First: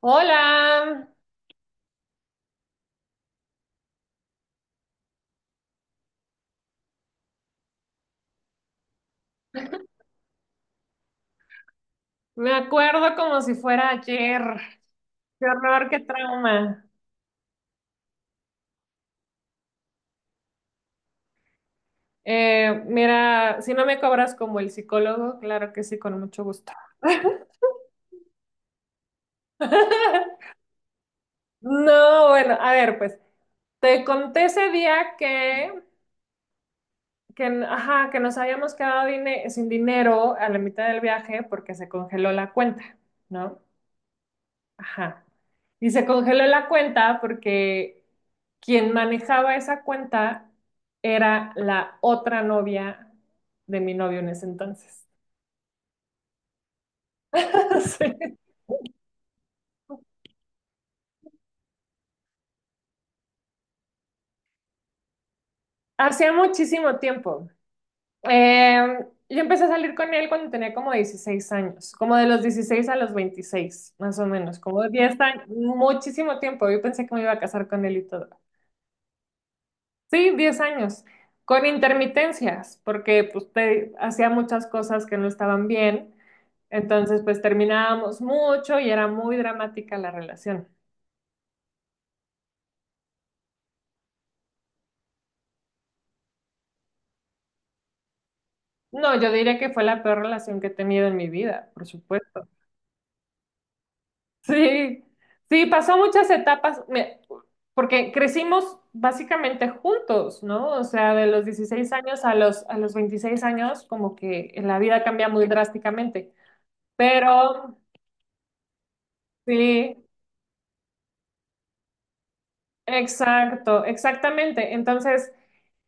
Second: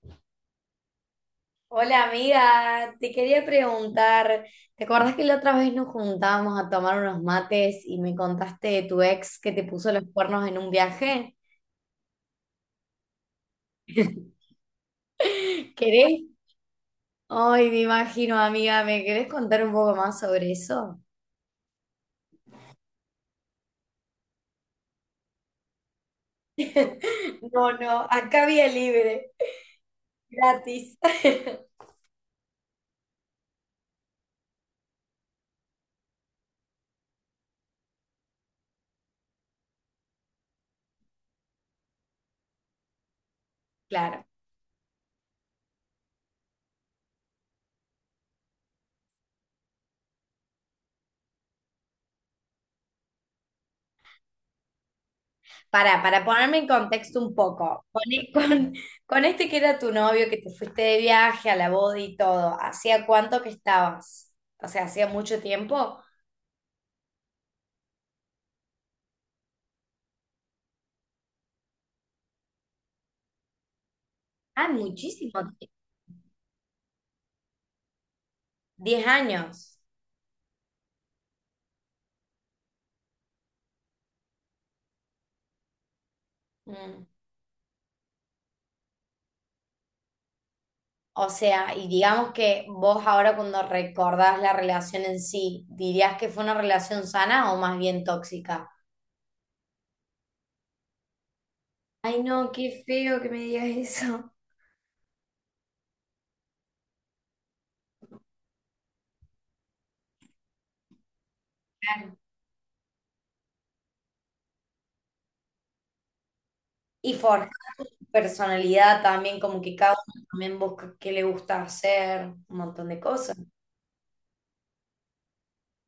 Hola, Hola amiga, te quería preguntar, ¿te acordás que la otra vez nos juntábamos a tomar unos mates y me contaste de tu ex que te puso los cuernos en un viaje? me acuerdo como si fuera ayer. Qué horror, qué ¿Querés? trauma. Ay, me imagino, amiga, ¿me querés contar un poco más sobre eso? Mira, si no me cobras como el psicólogo, claro que sí, con mucho gusto. No, no, acá vía libre, gratis. No, bueno, a ver, pues te conté ese día ajá, que nos habíamos quedado sin dinero a la mitad del viaje porque se congeló la cuenta, ¿no? Claro. Ajá. Y se congeló la cuenta porque quien manejaba esa cuenta era la otra novia de mi novio en ese entonces. Para ponerme en contexto un poco, Sí. con, con este que era tu novio, que te fuiste de viaje a la boda y todo, ¿hacía cuánto que estabas? O sea, ¿hacía mucho tiempo? Hacía muchísimo tiempo. Yo empecé a salir con él cuando tenía como 16 años, como de los 16 a los 26, más o menos, Ah, como 10 muchísimo, años, muchísimo tiempo. Yo pensé que me iba a casar con él y todo. 10 años. Sí, 10 años, con intermitencias, porque pues hacía muchas cosas que no estaban bien, Mm. entonces pues terminábamos mucho y era muy dramática la relación. O sea, y digamos que vos ahora cuando recordás la relación en sí, ¿dirías que fue una relación sana o más bien tóxica? No, yo diría que fue la peor relación que he tenido en mi vida, por Ay, supuesto. no, qué feo que me digas eso. Sí, sí, pasó muchas etapas, porque crecimos básicamente juntos, ¿no? O sea, de los dieciséis Claro. años a los 26 años, como que la vida cambia muy drásticamente, Y forjar pero tu personalidad también, como que cada sí. uno también busca qué le gusta hacer, un montón de cosas. Exacto, exactamente. Entonces,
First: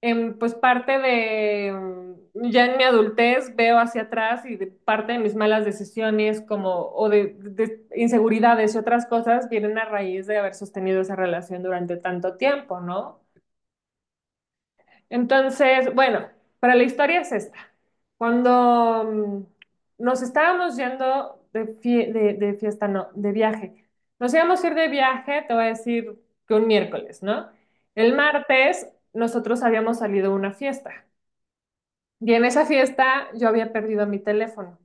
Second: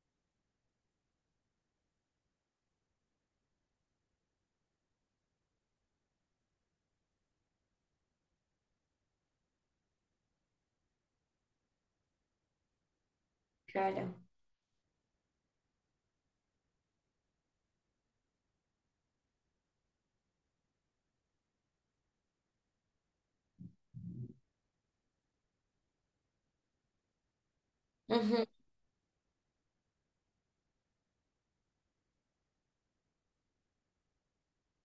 pues parte de, ya en mi adultez veo hacia atrás, y de parte de mis malas decisiones, como, o de inseguridades y otras cosas vienen a raíz de haber sostenido esa relación durante tanto tiempo, ¿no? Claro. Entonces, bueno, para la historia es esta. Cuando nos estábamos yendo de fiesta, no, de viaje. Nos íbamos a ir de viaje, te voy a decir que un miércoles, ¿no? El Ujú. martes nosotros habíamos salido a una fiesta y en esa fiesta yo había perdido mi teléfono.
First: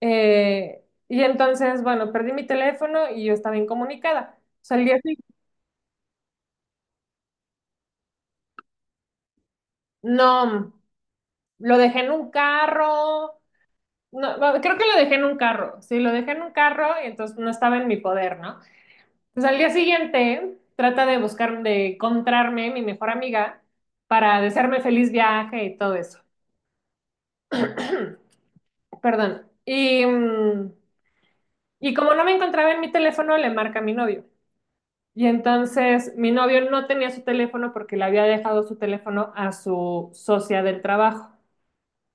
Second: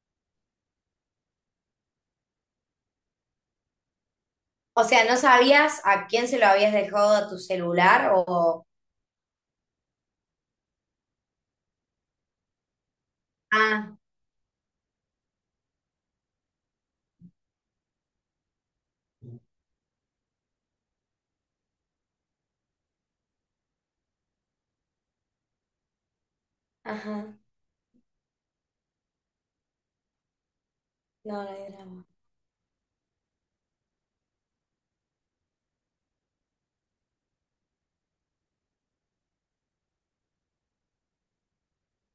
Y entonces, bueno, perdí mi teléfono y yo estaba incomunicada. O Salí sea, así. ¿no sabías a quién se lo habías dejado a tu celular o... No, lo dejé en un carro. Ah, No, no, creo que lo dejé en un carro. Sí, lo dejé en un carro y entonces no estaba en mi poder, ¿no? Entonces, al día siguiente, trata de buscar, de encontrarme mi mejor amiga para desearme feliz viaje y todo eso. ajá. Perdón. Y, mm, No, no hay y drama. como no me encontraba en mi teléfono, le marca a mi novio. Y entonces mi novio no tenía su teléfono porque le había dejado su teléfono a su socia del trabajo,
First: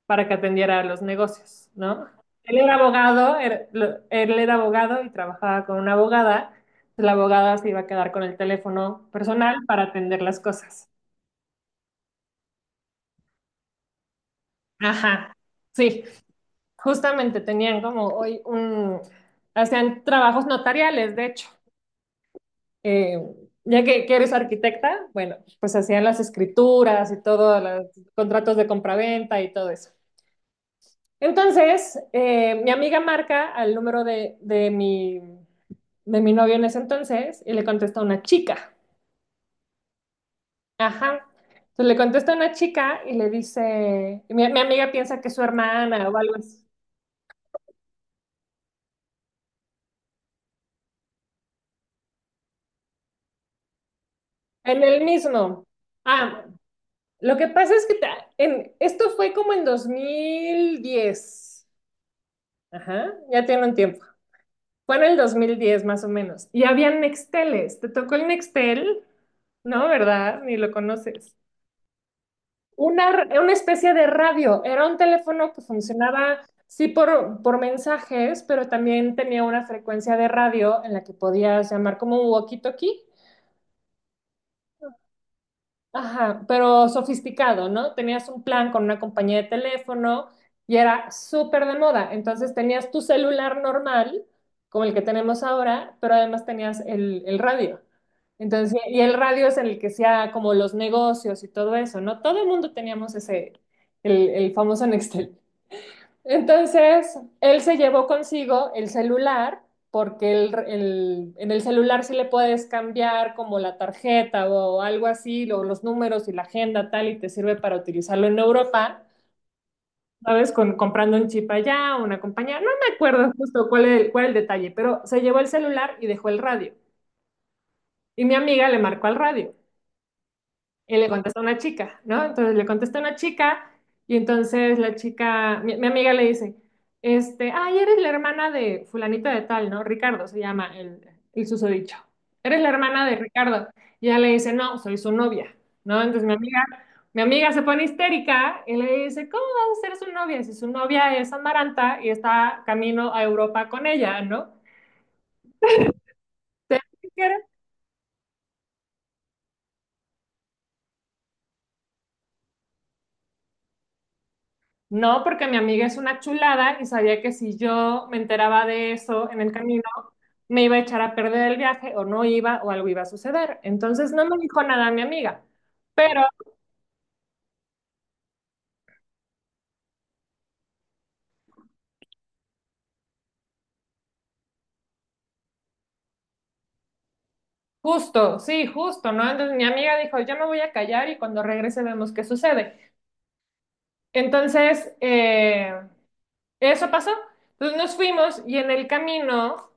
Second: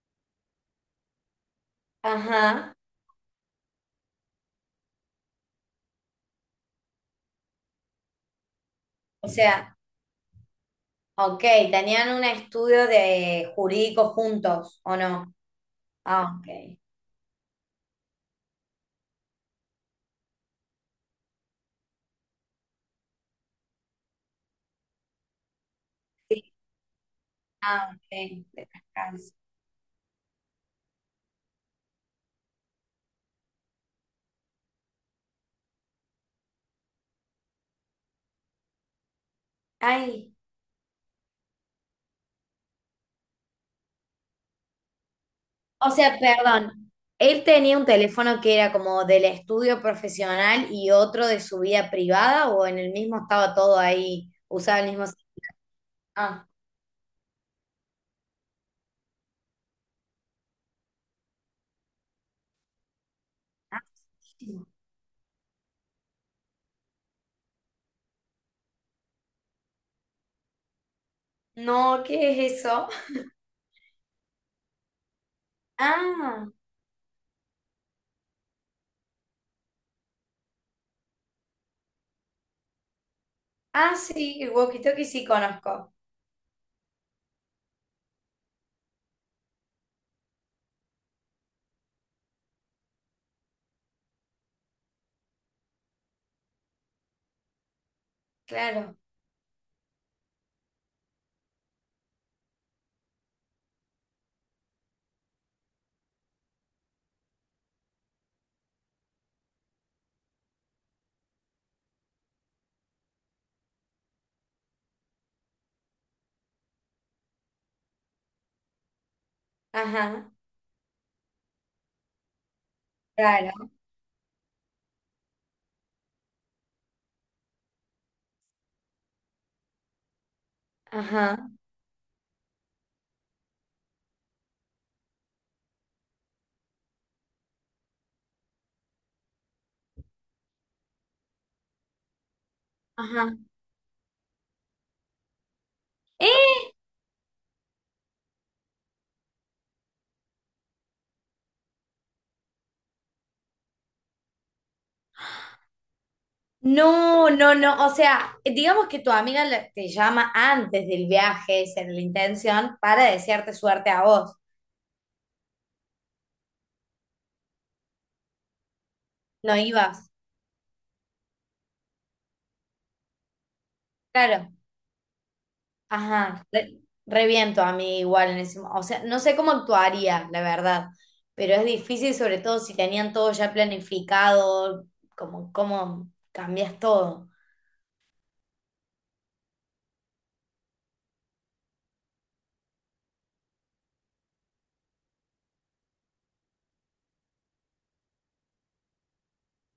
para que atendiera los negocios, ¿no? Él Ajá. era abogado, era- lo- él era abogado y trabajaba con una abogada. La abogada se iba a quedar con el teléfono O personal sea, para atender las cosas. ok, tenían un estudio de jurídico juntos, ¿o no? Ajá, sí, Ah, ok. justamente tenían como hoy un, hacían trabajos notariales, de hecho. Eh, ya que eres arquitecta, bueno, pues hacían las Sí, escrituras y todos los ah, ok. contratos de De descanso. compraventa y todo eso. Entonces, mi amiga marca al número de mi novio en ese entonces y le contesta a una chica. Ay, Ajá. Entonces, le contesta a una chica y le dice, y mi amiga piensa que es su o hermana o sea, algo así. perdón. Él tenía un teléfono que era como del estudio profesional y otro de su vida privada, o en el mismo estaba todo ahí, usaba En el el mismo. mismo. Ah, Ah, lo que pasa es que esto fue como en 2010. Ajá, ya tiene un ah, tiempo. sí. Fue en el 2010, más o menos. Y había Nexteles. ¿Te tocó el Nextel? No, ¿verdad? Ni lo conoces. No, ¿qué es eso? Una especie de radio. Era un teléfono que funcionaba, Ah, sí, por mensajes, pero también tenía una frecuencia de radio en la que podías llamar como un walkie-talkie. ah, sí, el walkie-talkie sí conozco. Ajá, pero sofisticado, ¿no? Tenías un plan con una compañía de teléfono y era súper de moda. Entonces, tenías tu celular normal, como el que tenemos ahora, pero además tenías el radio. Entonces, Claro, y el radio es en el que hacía como los negocios y todo eso, ¿no? Todo el mundo teníamos ese, el famoso Nextel. Entonces, él se llevó consigo el celular, porque en el celular sí le puedes cambiar como la tarjeta o algo así, o los números y la agenda tal, y te sirve para utilizarlo en Europa, ajá, ¿sabes? Con, comprando un chip allá, una compañía, no me acuerdo justo claro, cuál es el, cuál el detalle, pero se llevó el celular y dejó el radio. Y mi amiga le marcó al radio. Y le contesta ajá, una chica, ¿no? Entonces, le contesta una chica, y entonces la chica, mi amiga le dice, este, ay, eres la hermana de fulanito de tal, ¿no? Ricardo se llama el susodicho. Eres la hermana de ajá. Ricardo. Y ella le dice, no, soy su novia, ¿no? Entonces mi amiga, ¡Eh! mi amiga se pone histérica y le dice, ¿cómo vas a ser su novia si su novia es Amaranta y está camino a Europa con ella, ¿no? Te- No, no, no. O sea, digamos que tu amiga la- te llama antes del viaje, esa era la intención, para desearte suerte a vos. No, porque mi amiga es una chulada y sabía que si yo me enteraba de eso en el No camino, ibas. me iba a echar a perder el viaje, o no iba, o algo iba a suceder. Entonces, no me Claro. dijo nada mi amiga, pero Ajá. Re, re bien tu amiga igual en ese mo- O sea, no sé cómo actuaría, la verdad. Pero es difícil, sobre todo si tenían todo ya planificado, como cómo cambias todo. justo, sí, justo, ¿no? Entonces mi amiga dijo, yo me voy a callar y cuando regrese vemos qué sucede. Entonces, eso pasó. Entonces nos fuimos, y en el camino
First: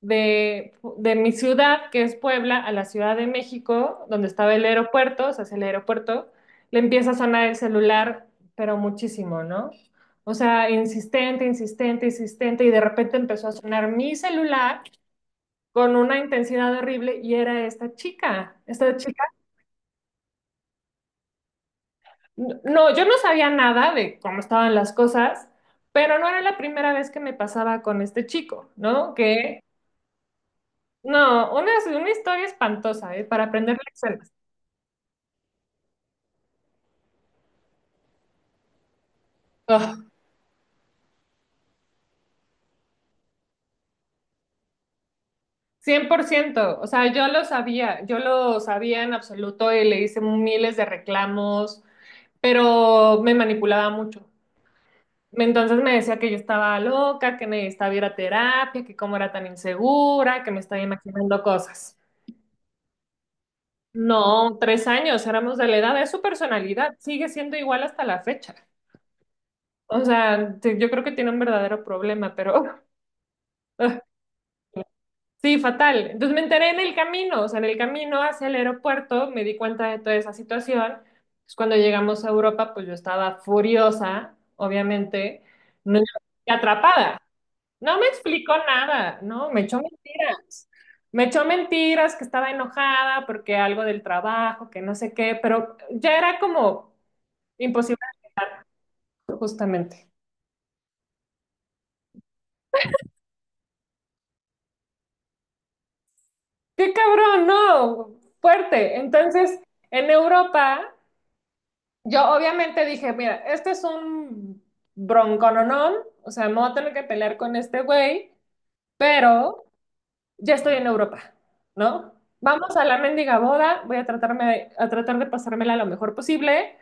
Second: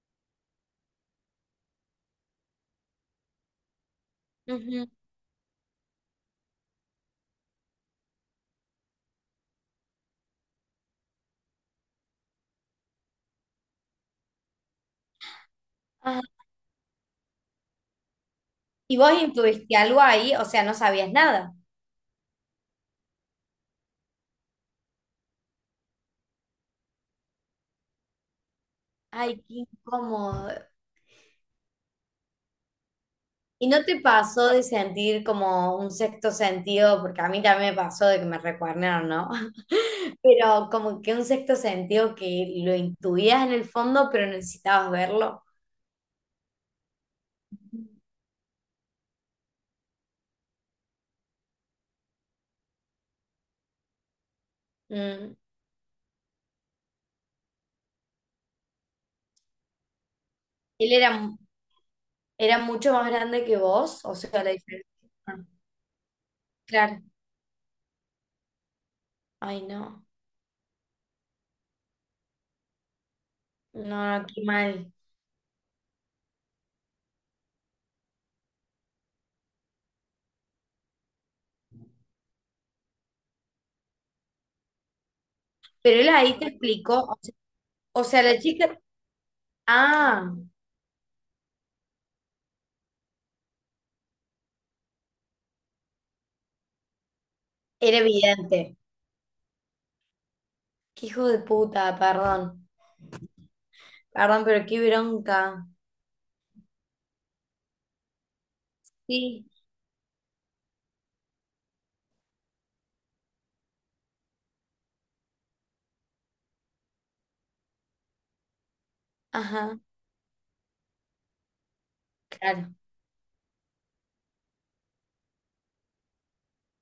de mi ciudad, que es Puebla, a la Ciudad de México, donde estaba el Ujú. aeropuerto, o sea, hacia el aeropuerto, le empieza a sonar el celular, pero muchísimo, ¿no? O sea, insistente, insistente, insistente, y de repente empezó a sonar mi celular con una Ajá. intensidad horrible y era esta chica, esta ¿Y vos chica. intuiste algo ahí? O sea, no sabías nada. No, yo no sabía nada de cómo estaban las cosas, pero no era la primera vez que me pasaba con este chico, ¿no? Ay, qué Que incómodo. no, una historia espantosa, ¿eh? Para ¿Y aprender no te lecciones. pasó de sentir como un sexto sentido? Porque a mí también me pasó de que me recuernaron, ¿no? Ah, Pero como que un sexto sentido que lo intuías en el fondo, pero necesitabas verlo. 100%, o sea, yo lo sabía en absoluto, y le hice miles de reclamos, pero me manipulaba mucho. Mm. Entonces me decía que yo estaba loca, que necesitaba ir a terapia, que cómo era tan insegura, que me estaba Él era, imaginando cosas. era mucho más grande que vos, o sea, la No, tres diferencia. años, Ah, éramos de la edad, es su personalidad, claro. sigue siendo igual hasta la fecha. Ay, O no. sea, yo creo que tiene un verdadero problema, pero No, no, qué mal. sí, fatal. Entonces me enteré en el camino, o sea, en el camino hacia el aeropuerto me di cuenta de toda esa situación. Pues cuando llegamos a Europa, pues yo estaba furiosa, obviamente, no, Pero él ahí te y explicó, o atrapada. sea, No o me sea, la explicó chica. nada, no, me echó Ah, mentiras. Me echó mentiras, que estaba enojada porque algo del trabajo, que no sé qué, pero ya era como imposible, era evidente. justamente. Qué hijo de puta, perdón. Perdón, pero qué bronca. ¡Qué cabrón! No, fuerte. Sí, Entonces, en Europa, yo obviamente dije, mira, este es un broncononón, o sea, me voy a tener que pelear con este güey, pero ajá, ya estoy en Europa, ¿no? claro, Vamos a la mendiga boda, voy a tratarme, a tratar de pasármela lo mejor posible.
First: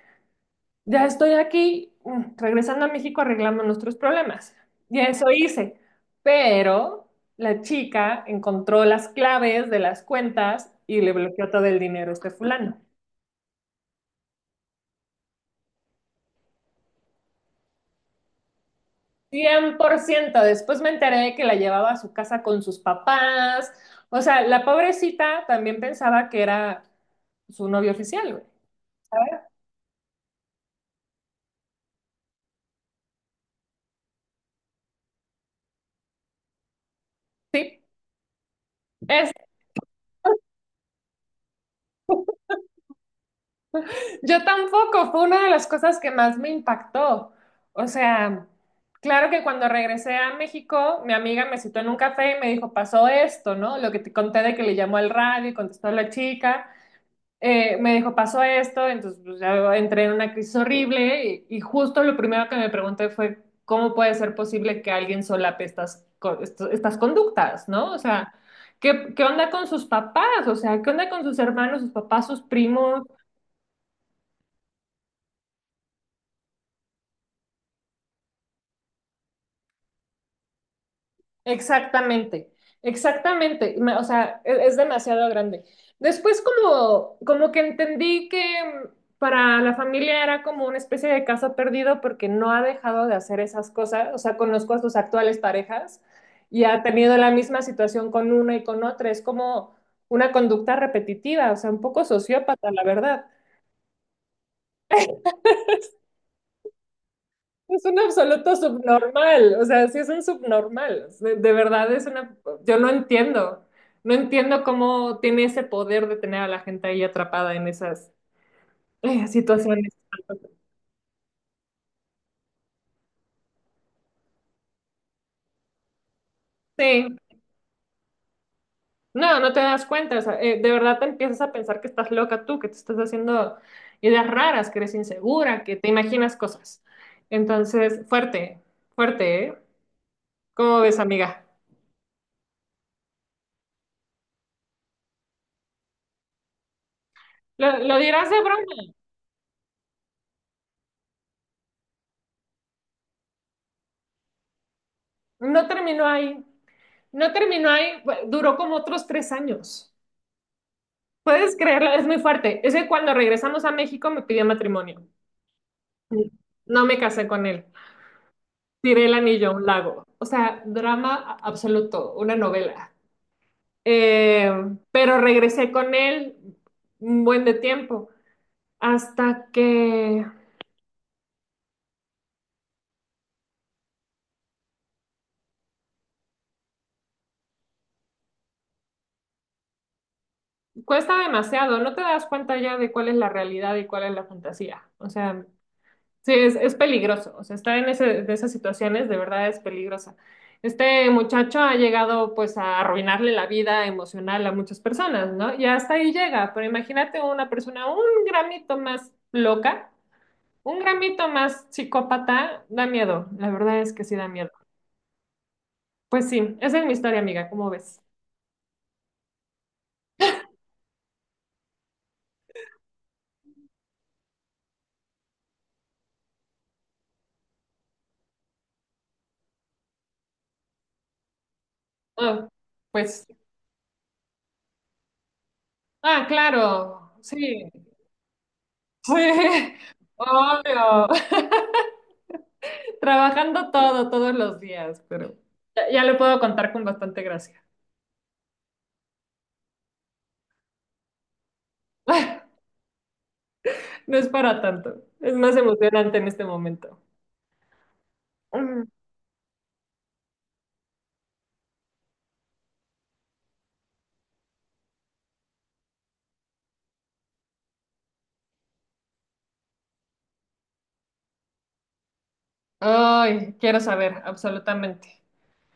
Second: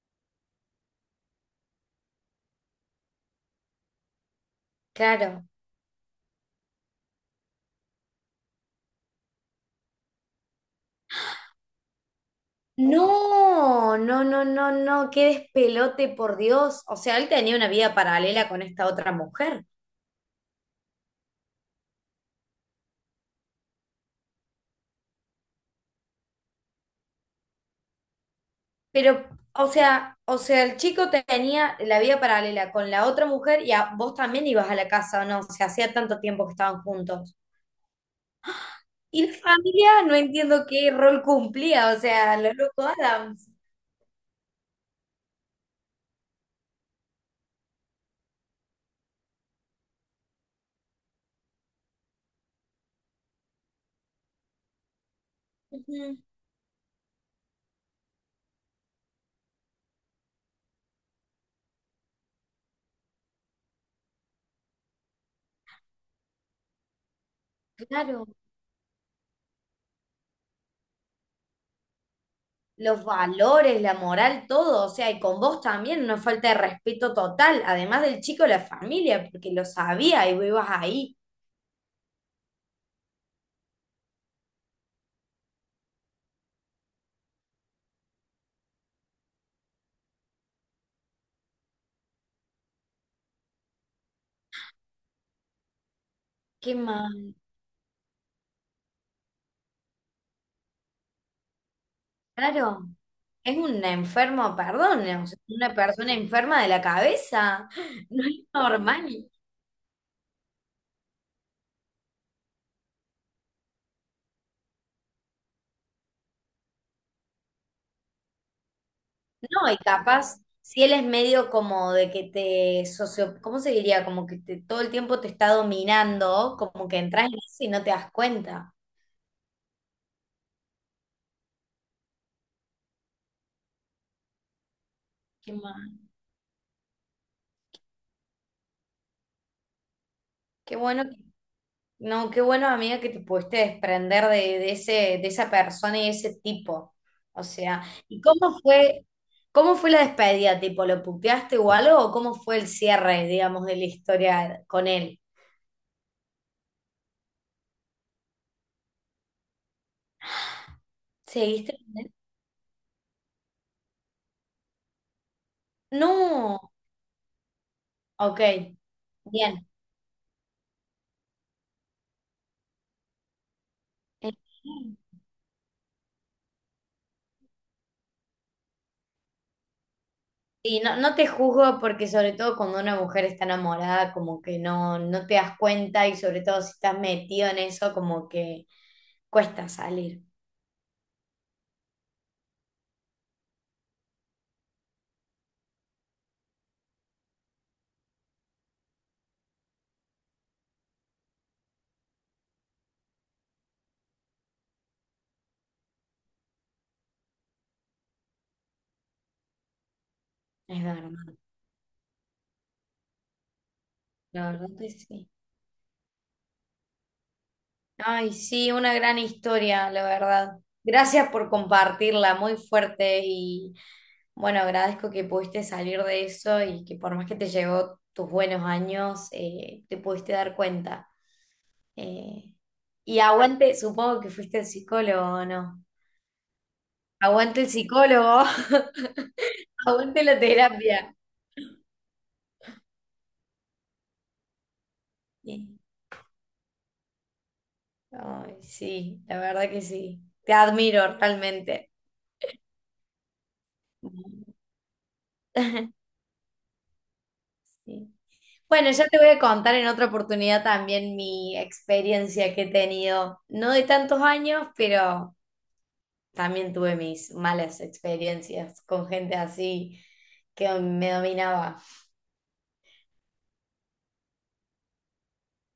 Ya estoy aquí, regresando a México arreglamos nuestros problemas. Y eso claro. hice. Pero la chica encontró las claves de las cuentas y le bloqueó todo el dinero a este fulano. No, no, no, no, no, qué despelote, por Dios. O sea, él tenía una vida paralela con esta otra mujer. 100%. Después me enteré de que la llevaba a su casa con sus papás. O sea, la pobrecita también pensaba que era su novio oficial, güey. Pero, ¿Sabes? o sea, el chico tenía la vida paralela con la otra mujer y a, vos también ibas a la casa, ¿o no? O sea, hacía tanto tiempo que estaban juntos. Sí. Y Es, la familia, no entiendo qué rol cumplía, o sea, lo loco Adams. yo tampoco, fue una de las cosas que más me impactó. O sea, claro que cuando regresé a México, mi amiga me citó en un café y me dijo, pasó esto, ¿no? Lo que te conté, de que le llamó al radio y contestó la Ujú, chica. Me dijo, pasó esto, entonces pues, ya entré en una crisis horrible, y justo lo primero que me pregunté fue, ¿cómo puede ser posible que alguien solape estas, estas conductas, ¿no? O claro. sea, ¿qué, qué onda con sus papás? O sea, ¿qué onda con sus hermanos, sus papás, sus primos? Los valores, la moral, todo, o sea, y con vos también, una falta de respeto total, además del chico, la familia, porque lo sabía y vos ibas ahí. Exactamente, exactamente. O sea, es demasiado grande. Después, como que entendí que, mm, para la familia era como una especie de caso perdido porque no ha dejado de hacer esas cosas. O sea, conozco a sus actuales parejas y Qué ha tenido la mal, misma situación con una y con otra. Es como una conducta repetitiva, o sea, un poco sociópata, la claro. verdad. Es un enfermo, perdón, o sea, una persona enferma de la cabeza, Es un no es absoluto normal. subnormal, o sea, sí es un subnormal, de verdad es una, yo no entiendo, no entiendo cómo tiene ese poder de tener a la gente ahí atrapada en esas, No, y situaciones. capaz, si él es medio como de que te socio, ¿cómo se diría? Como que te- todo el tiempo te está dominando, como que Sí, entras en eso y no te das cuenta. no, no te das cuenta, o sea, de verdad te empiezas a pensar que estás loca tú, que te estás haciendo ideas raras, que eres Qué insegura, que te mal. imaginas cosas. Entonces, fuerte, fuerte, ¿eh? Qué ¿Cómo ves, bueno. amiga? No, qué bueno, amiga, que te pudiste desprender de ese, de esa persona y ese tipo. O Lo, sea, lo ¿y dirás de cómo broma. fue, cómo fue la despedida? ¿Tipo, lo puteaste o algo? ¿O cómo fue el cierre, digamos, de la historia con él? No terminó ahí. No terminó ahí, duró como otros 3 años. ¿Puedes ¿Seguiste creerlo? con Es él? muy fuerte. Es que cuando regresamos a México me pidió matrimonio. No. No me casé con él. Ok, Tiré el anillo a un bien. lago. O sea, drama absoluto, una novela. Eh, pero regresé con él un buen de tiempo hasta que Y no, no te juzgo porque sobre todo cuando una mujer está enamorada, como que no, no te das cuenta y sobre todo si estás metido en eso, como que cuesta salir. cuesta demasiado. No te das cuenta ya de cuál es la realidad y cuál es la fantasía. O sea, sí, es peligroso, o sea, estar en ese, de esas situaciones de verdad es peligrosa. Este muchacho ha llegado pues a arruinarle la vida emocional a muchas personas, ¿no? Y hasta ahí llega, pero imagínate una persona un gramito más loca, un Es gramito verdad. más psicópata, da miedo, la verdad es que sí da La miedo. verdad que sí. Pues sí, esa es mi historia, amiga, ¿cómo ves? Ay, sí, una gran historia, la verdad. Gracias por compartirla, muy fuerte y bueno, agradezco que pudiste salir de eso y que por más que te llevó tus buenos años, te pudiste dar cuenta. Ah, Eh, y pues, aguante, supongo que fuiste el psicólogo, ¿o no? ah, claro, Aguante el sí, psicólogo, sí, aguante la obvio. terapia. Trabajando todo, todos los días, pero Y- ya, ya lo puedo contar con bastante gracia. Ay, sí, la verdad que sí. Te admiro realmente. No es para tanto, es más emocionante en este momento. Sí. Mm. Bueno, ya te voy a contar en otra oportunidad también mi experiencia que he tenido, no de tantos años, pero también tuve mis malas experiencias con gente así que me dominaba. Ay, quiero saber, absolutamente.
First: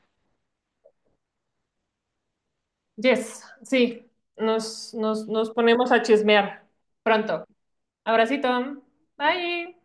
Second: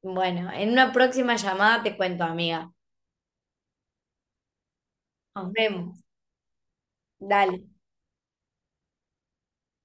Bueno, en una próxima llamada te cuento, amiga. Yes, sí, nos Nos ponemos a vemos. chismear pronto. Dale. Abracito, bye.